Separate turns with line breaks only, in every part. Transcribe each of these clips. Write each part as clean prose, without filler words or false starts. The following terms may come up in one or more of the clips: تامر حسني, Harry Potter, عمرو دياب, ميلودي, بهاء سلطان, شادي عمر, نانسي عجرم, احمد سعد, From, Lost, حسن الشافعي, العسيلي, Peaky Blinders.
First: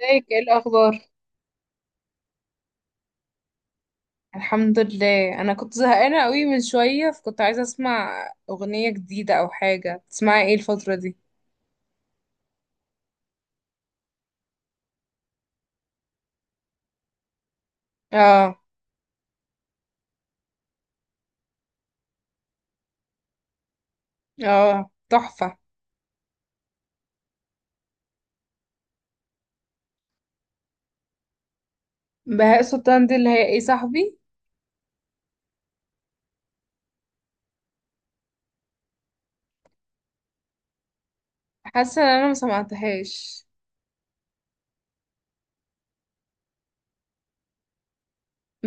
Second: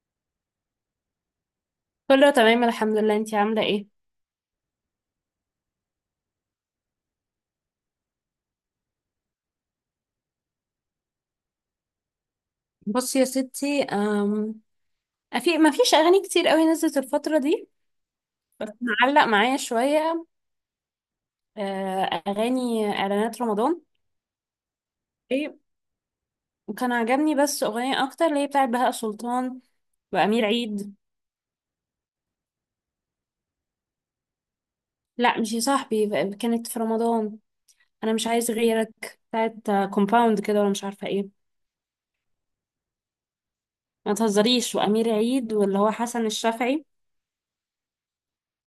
ازيك؟ ايه الاخبار؟
كله تمام، الحمد لله. انتي عاملة ايه؟
الحمد لله، انا كنت زهقانه قوي من شويه، فكنت عايزه اسمع اغنيه جديده او حاجه. تسمعي ايه الفتره دي؟
بصي يا ستي، ما فيش أغاني كتير قوي نزلت الفترة دي.
اه.
بس معلق معايا شوية. آه، أغاني إعلانات رمضان.
اه تحفه.
ايه. وكان عجبني بس أغنية أكتر، اللي هي بتاعت بهاء سلطان وأمير عيد.
بهاء سلطان دي اللي هي ايه صاحبي؟
لا مش يا صاحبي، كانت في رمضان. أنا مش عايز غيرك، بتاعت كومباوند كده ولا مش عارفة ايه.
حاسه ان انا ما سمعتهاش.
ما تهزريش. وأمير عيد واللي هو حسن الشافعي.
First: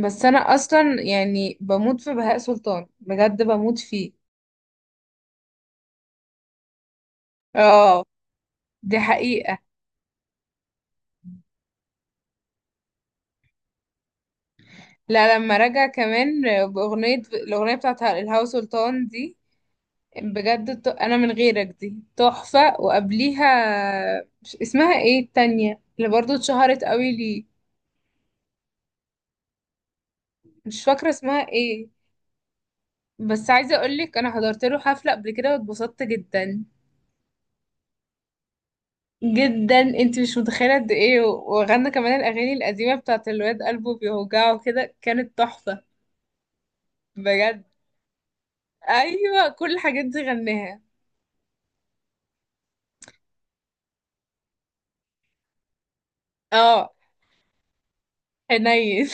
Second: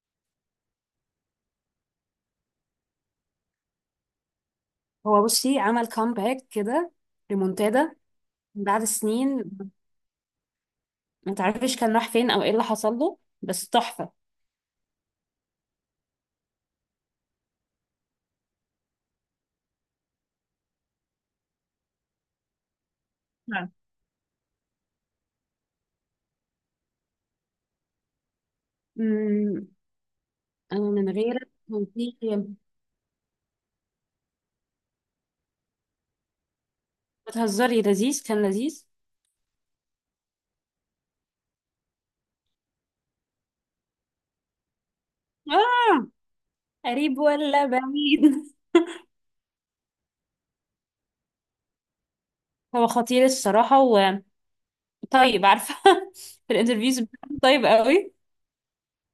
بس انا اصلا بموت في بهاء سلطان، بجد بموت فيه.
هو بصي، عمل كامباك كده. ريمونتادا.
اه.
بعد
دي
سنين.
حقيقه.
ما تعرفش كان راح فين او ايه اللي حصل له، بس تحفة.
لا لما رجع كمان باغنيه، الاغنيه بتاعت الهوا سلطان دي بجد. انا من غيرك دي تحفة، وقبليها
نعم.
مش اسمها ايه؟ التانية اللي برضو اتشهرت قوي لي،
امم انا
مش فاكرة
من
اسمها
غيرك كان
ايه.
في.
بس عايزة اقولك انا حضرت له حفلة قبل كده، واتبسطت جدا
بتهزري. لذيذ، كان لذيذ.
جدا. انت مش متخيلة قد ايه، وغنى كمان الاغاني القديمة بتاعت الواد قلبه بيوجعه كده، كانت تحفة
اه. قريب
بجد.
ولا بعيد؟
ايوه كل الحاجات دي غناها.
هو خطير الصراحة. وطيب، عارفة. في
اه
الانترفيوز بتاعته طيب قوي.
حنين.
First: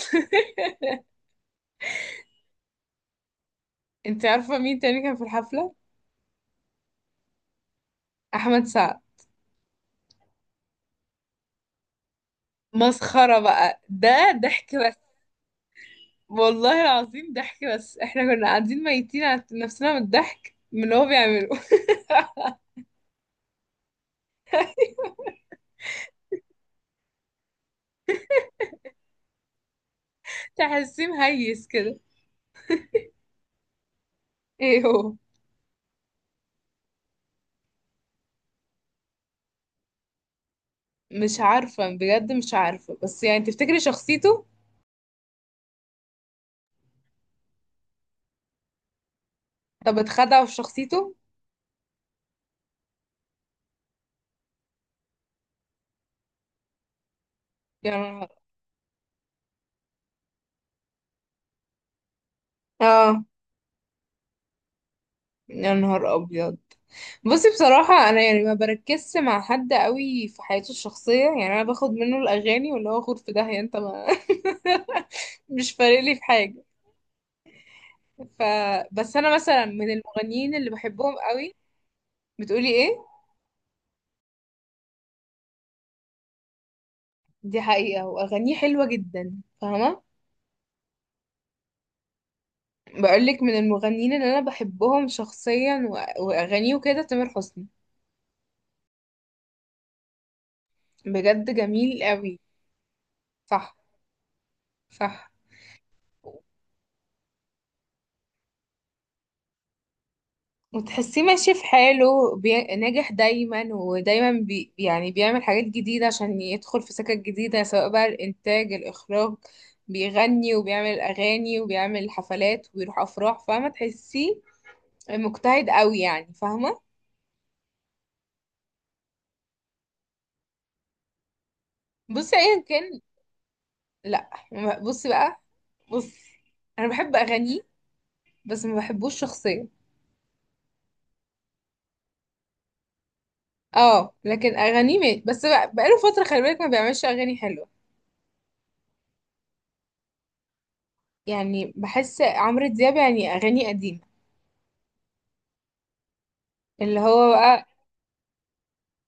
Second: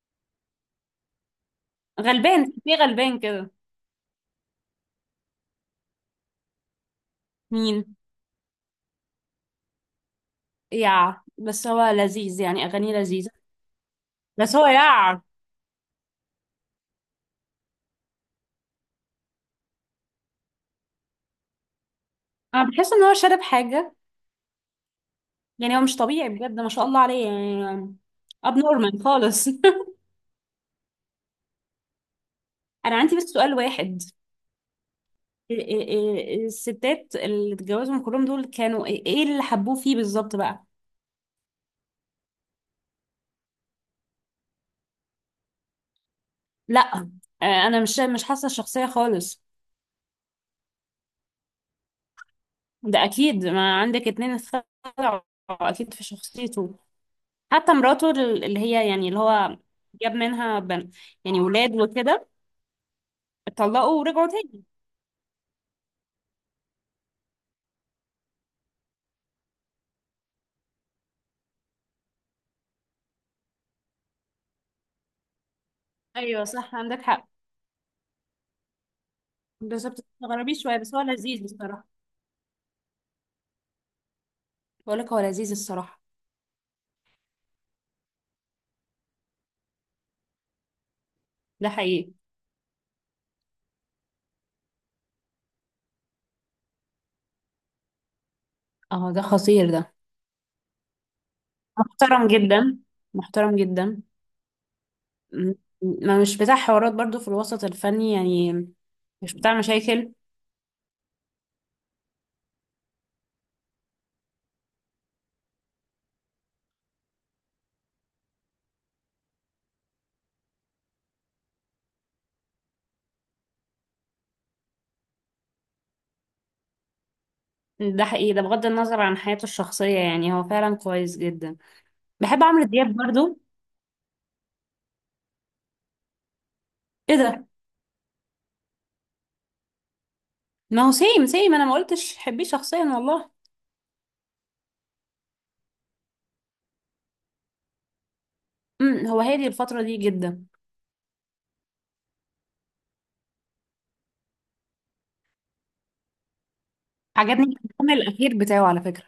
غلبان، في غلبان كده.
انت عارفة مين تاني كان في الحفلة؟
مين؟
احمد سعد.
بس هو لذيذ، يعني اغانيه لذيذة.
مسخرة بقى، ده
بس هو
ضحك
يع
والله العظيم. ضحك بس، احنا كنا قاعدين ميتين على نفسنا من الضحك من اللي هو بيعمله.
انا بحس ان هو شارب حاجة. يعني هو مش طبيعي بجد، ما شاء الله عليه يعني. اب نورمال خالص.
تحسيه مهيس كده.
انا عندي بس سؤال واحد.
ايه هو؟
إيه الستات اللي اتجوزهم كلهم دول كانوا ايه، إيه اللي حبوه فيه بالظبط بقى؟
مش عارفة بجد، مش عارفة. بس تفتكري شخصيته؟
لا. انا مش حاسه الشخصيه خالص.
طب اتخدع في شخصيته.
ده اكيد، ما عندك اتنين اتخلعوا. اكيد في شخصيته. حتى
يا
مراته،
نهار.
اللي هي يعني اللي هو جاب منها بن، يعني ولاد وكده.
اه
اتطلقوا ورجعوا تاني.
يا نهار ابيض. بصي بصراحة، أنا ما بركزش مع حد قوي في حياته الشخصية. يعني أنا باخد منه الأغاني، واللي هو خد في داهية أنت ما. مش فارق لي في
ايوه
حاجة.
صح، عندك حق.
ف بس أنا مثلا
بس
من
بتستغربيه
المغنيين اللي
شويه، بس هو
بحبهم
لذيذ
قوي.
بصراحه.
بتقولي ايه؟
بقول لك هو لذيذ الصراحه.
دي حقيقة، واغانيه حلوة جدا، فاهمة؟
ده حقيقي.
بقولك من المغنيين اللي انا بحبهم شخصيا واغانيه وكده، تامر حسني.
اه، ده خطير ده.
بجد جميل
محترم
قوي.
جدا. محترم
صح
جدا.
صح.
م- ما مش بتاع حوارات برضو في الوسط الفني يعني. مش بتاع مشاكل.
وتحسيه ماشي في حاله ناجح دايما، ودايما يعني بيعمل حاجات جديدة عشان يدخل في سكك جديدة، سواء بقى الإنتاج، الإخراج، بيغني، وبيعمل أغاني، وبيعمل حفلات، وبيروح أفراح. فاهمة؟ تحسيه مجتهد قوي يعني، فاهمة؟
ده حقيقي، ده بغض النظر عن حياته الشخصية، يعني هو فعلا كويس جدا.
بصي،
بحب
أيا
عمرو دياب
كان.
برضو.
لا ما- بصي بقى. بصي انا بحب
ايه ده؟
اغانيه، بس ما بحبوش شخصيا.
ما هو سيم سيم، انا ما قلتش حبيه شخصيا والله.
اه لكن اغانيه مات، بس بقى بقاله فتره خلي بالك ما بيعملش اغاني حلوه.
هو هادي الفترة دي جدا.
يعني بحس عمرو دياب يعني اغاني قديمه، اللي هو
عجبني
بقى
الالبوم الاخير بتاعه على فكرة.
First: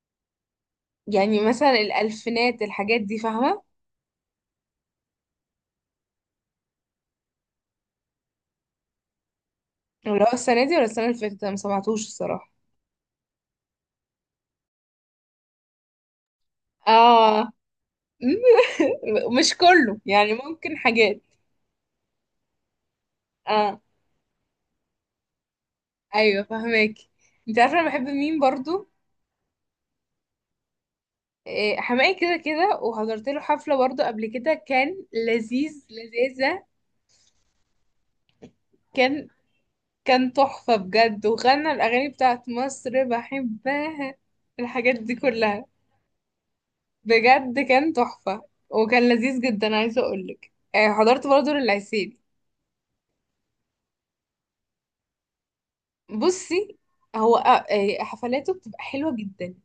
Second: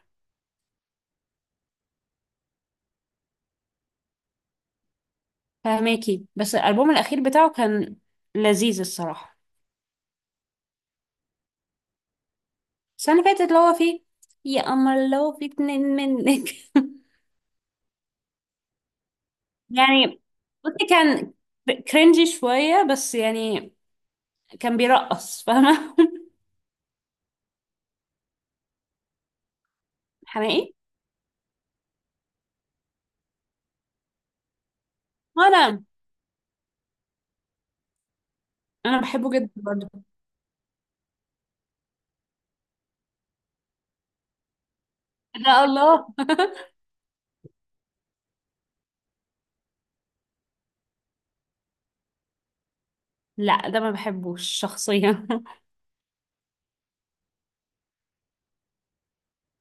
يعني مثلا الالفينات، الحاجات دي، فاهمه؟
فهماكي. بس الالبوم الاخير بتاعه كان لذيذ الصراحة.
اللي هو السنه دي ولا السنه اللي فاتت، أنا ما سمعتوش الصراحه.
السنة اللي فاتت اللي هو فيه يا قمر لو في اتنين منك.
اه. مش كله
يعني،
يعني، ممكن
بصي،
حاجات.
كان كرنجي شوية بس يعني.
اه
كان بيرقص فاهمة.
ايوه فاهماكي. انت عارفه انا بحب مين برضو؟
حماقي.
حماقي، كده كده. وحضرت له حفلة برضه قبل كده، كان لذيذ
وانا،
لذيذة.
انا
كان
بحبه جدا برضه.
كان تحفة بجد، وغنى الأغاني بتاعت مصر، بحبها الحاجات دي كلها،
لا الله.
بجد كان تحفة. وكان لذيذ جدا. عايزة أقولك حضرت برضه للعسيلي.
لا، ده ما بحبوش شخصيا.
بصي هو آه، إيه، حفلاته بتبقى حلوة جدا،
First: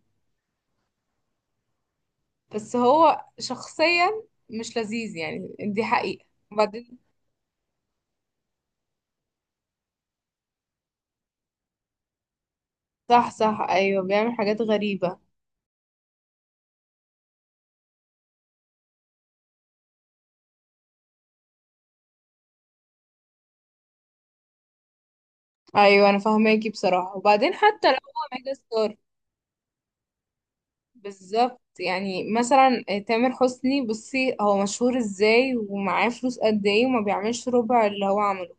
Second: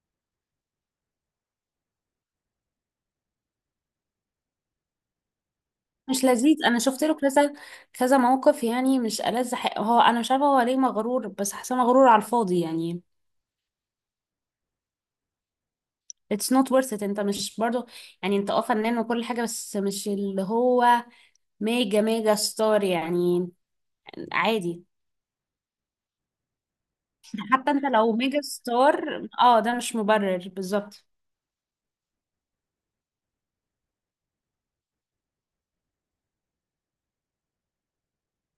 بس هو شخصيا مش لذيذ يعني، دي
مش
حقيقة.
لذيذ. انا
وبعدين
شفت له كذا كذا موقف. يعني مش ألذ حق هو. انا مش عارفه هو ليه مغرور، بس حاسه مغرور على الفاضي يعني.
صح صح أيوه، بيعمل حاجات غريبة.
it's not worth it. انت مش برضه، يعني انت اه فنان وكل حاجه، بس مش اللي هو ميجا ميجا ستار يعني. عادي.
ايوه انا فاهماكي بصراحه. وبعدين
حتى انت
حتى لو
لو
هو
ميجا
ميجا ستار،
ستار، اه ده مش مبرر بالظبط.
بالظبط. يعني مثلا تامر حسني بصي، هو مشهور ازاي ومعاه فلوس قد ايه، وما بيعملش ربع اللي هو عمله.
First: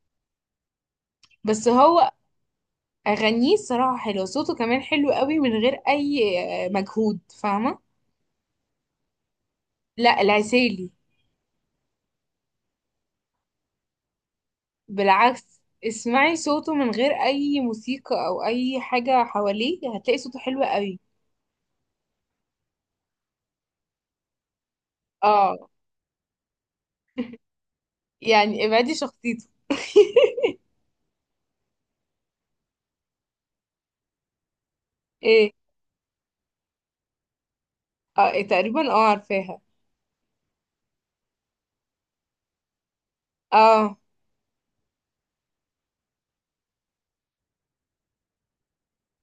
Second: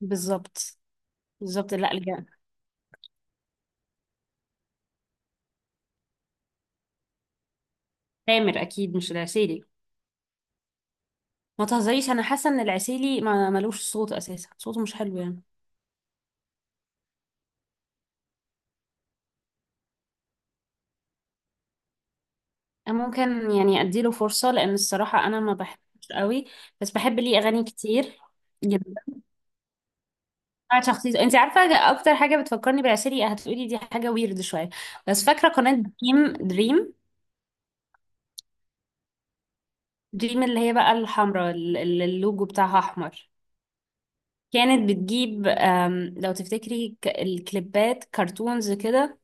بالظبط.
بس
بالظبط. لا
هو اغانيه الصراحه حلوه، صوته كمان حلو قوي من غير اي مجهود، فاهمه؟
تامر اكيد مش العسيلي.
لا العسيلي
ما تهزريش. انا حاسه ان العسيلي ما ملوش صوت اساسا، صوته مش حلو يعني.
بالعكس، اسمعي صوته من غير اي موسيقى او اي حاجه حواليه، هتلاقي صوته حلو قوي.
أنا ممكن يعني اديله فرصه، لان الصراحه انا ما
اه
بحبش قوي. بس بحب ليه اغاني كتير
يعني
جدا.
ابعدي شخصيته.
بتاعت شخصيته انت عارفه. اكتر حاجه بتفكرني بالعسيلي، هتقولي دي حاجه، ويرد شويه. بس فاكره
ايه؟
قناه دريم دريم،
اه تقريبا اه عارفاها.
دريم اللي هي بقى الحمراء، اللي اللوجو بتاعها احمر.
اه
كانت بتجيب لو تفتكري، الكليبات كرتونز كده.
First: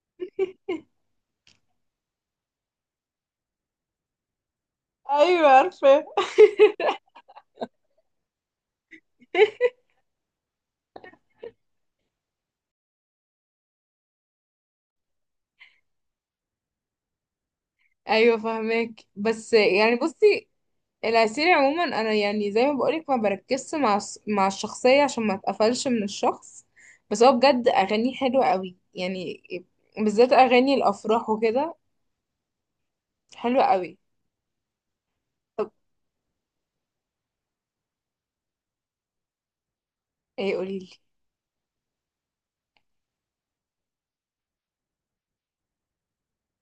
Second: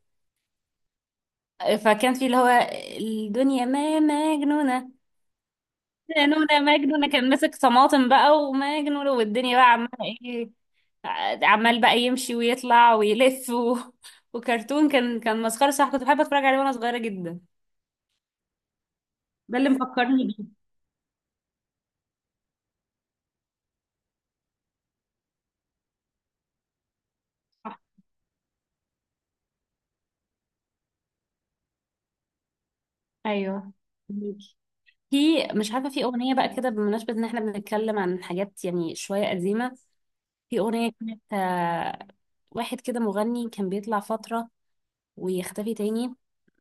فكان في اللي هو الدنيا ما مجنونة.
ايوه عارفه.
مجنونة مجنونة، كان ماسك طماطم بقى ومجنونة، والدنيا بقى عمالة ايه، عمال بقى يمشي ويطلع ويلف. وكرتون، كان مسخرة. صح، كنت بحب اتفرج عليه وانا صغيرة جدا.
ايوه فاهمك، بس
ده اللي مفكرني بيه.
بصي العسيل عموما، انا يعني زي ما بقولك ما بركزش مع مع الشخصيه، عشان ما اتقفلش من الشخص. بس هو بجد
صح.
اغانيه حلوه قوي يعني، بالذات اغاني الافراح وكده، حلوه
ايوه.
قوي.
في،
طب
مش عارفة، في أغنية بقى كده بمناسبة إن إحنا بنتكلم عن حاجات يعني شوية قديمة.
ايه؟
في
قوليلي
أغنية كانت، واحد كده مغني كان بيطلع فترة ويختفي تاني.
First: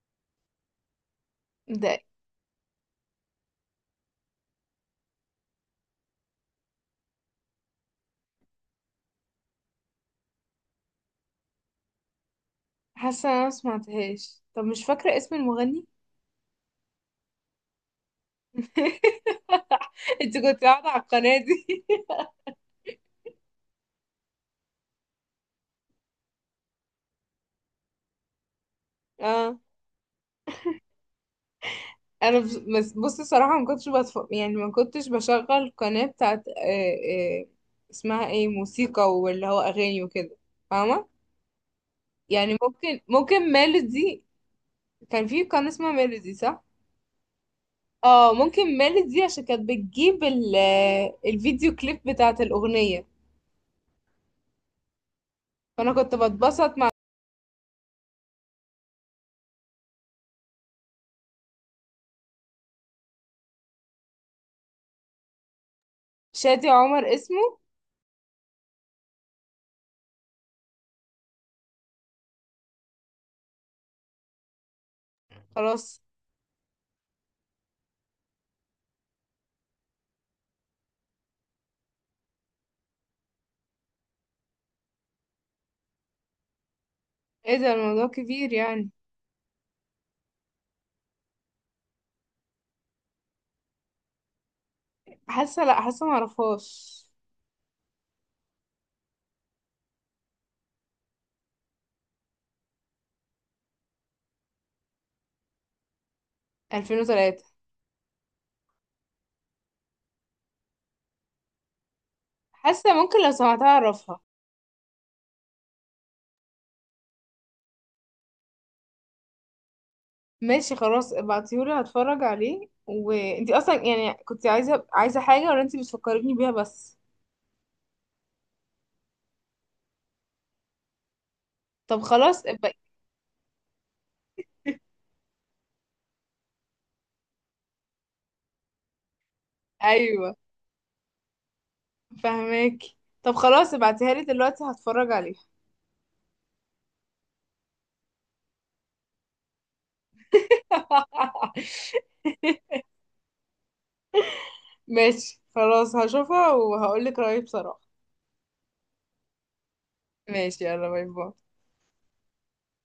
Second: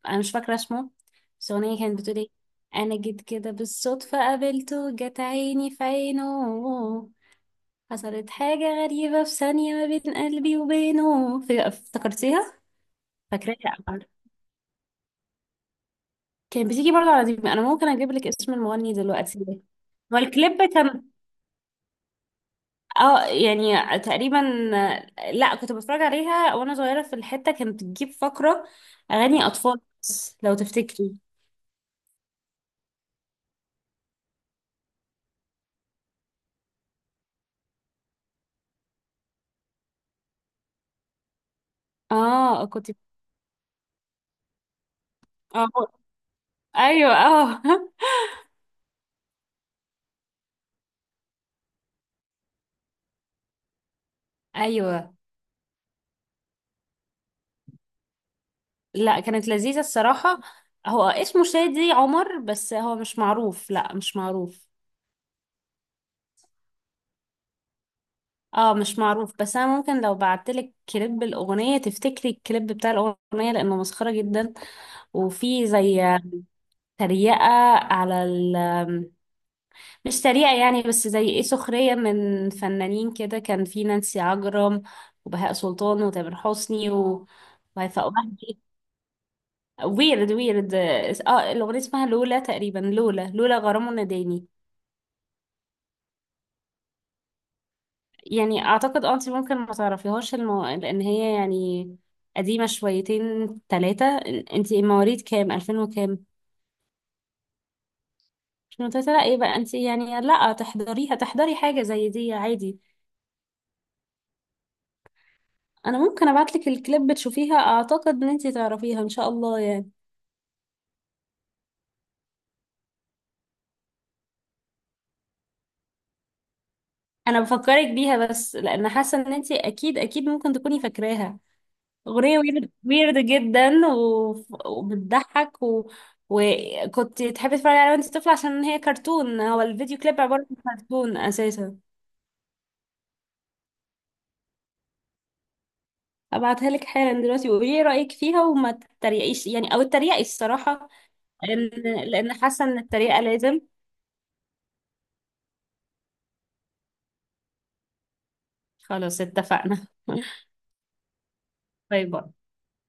أنا مش فاكرة اسمه، بس الأغنية
ده.
كانت بتقول إيه. أنا جيت كده بالصدفة، قابلته، جت عيني في عينه. حصلت حاجة غريبة في ثانية ما بين قلبي وبينه. افتكرتيها؟
حاسه انا ما
فاكراها.
سمعتهاش. طب مش فاكره اسم المغني.
كان بتيجي برضه على دي. أنا ممكن أجيب لك اسم المغني دلوقتي. هو
انت
الكليب
كنت قاعده على
كان.
القناه دي؟
اه، يعني تقريبا. لا، كنت بتفرج عليها وانا صغيرة. في الحتة كانت بتجيب فقرة اغاني
اه.
اطفال، بس لو تفتكري.
انا بصي صراحه ما كنتش بتف... يعني ما كنتش بشغل قناه بتاعت اسمها ايه؟ موسيقى، واللي هو اغاني وكده، فاهمه؟ يعني
اه، كنت.
ممكن، ممكن ميلودي. كان في قناه
اه.
اسمها ميلودي صح؟
ايوه، اه.
اه ممكن ميلودي، عشان كانت بتجيب ال... آه، الفيديو كليب بتاعت الاغنيه.
ايوه.
فانا كنت بتبسط مع
لا، كانت لذيذة الصراحة. هو اسمه شادي عمر، بس هو مش معروف. لا، مش معروف.
شادي عمر اسمه.
اه، مش معروف. بس انا ممكن لو بعتلك كليب الاغنية تفتكري الكليب بتاع الاغنية، لانه مسخرة جدا. وفي
خلاص.
زي تريقة على، مش سريع يعني، بس زي ايه، سخرية من فنانين كده. كان في نانسي عجرم، وبهاء سلطان، وتامر حسني.
ايه ده؟
وهيفاء
الموضوع كبير
وهبي.
يعني.
ويرد ويرد. اه، الأغنية اسمها لولا تقريبا، لولا لولا غرام وناداني.
حاسه، لا حاسه ما اعرفهاش.
يعني أعتقد اه انت ممكن ما تعرفيهاش لأن هي يعني قديمة شويتين تلاتة. انت مواليد كام؟ ألفين وكام؟
2003.
2003؟ لا ايه بقى انت يعني. لا تحضريها، تحضري حاجة زي دي عادي.
حاسه ممكن لو سمعتها اعرفها.
انا ممكن ابعتلك الكليب تشوفيها، اعتقد ان انتي تعرفيها ان شاء الله يعني.
ماشي خلاص، ابعتيهولي هتفرج عليه. وانتي اصلا كنت عايزه حاجه ولا انتي بتفكريني بيها بس؟
انا بفكرك بيها بس لان حاسه ان انتي اكيد اكيد ممكن تكوني فاكراها.
طب
اغنيه
خلاص
ويرد
ابقى.
ويرد جدا و... وبتضحك. وكنت تحبي تتفرجي عليها وانتي طفله، عشان هي كرتون. هو الفيديو كليب
ايوه
عباره عن كرتون اساسا.
فهماكي. طب خلاص ابعتيها لي دلوقتي هتفرج عليها.
ابعتها لك حالا دلوقتي، وقولي لي رايك فيها، وما تتريقيش يعني او تتريقي الصراحه. لان لان حاسه ان التريقه لازم.
ماشي خلاص، هشوفها وهقولك رأيي بصراحه.
خلاص، اتفقنا.
ماشي يلا، باي باي.
باي باي.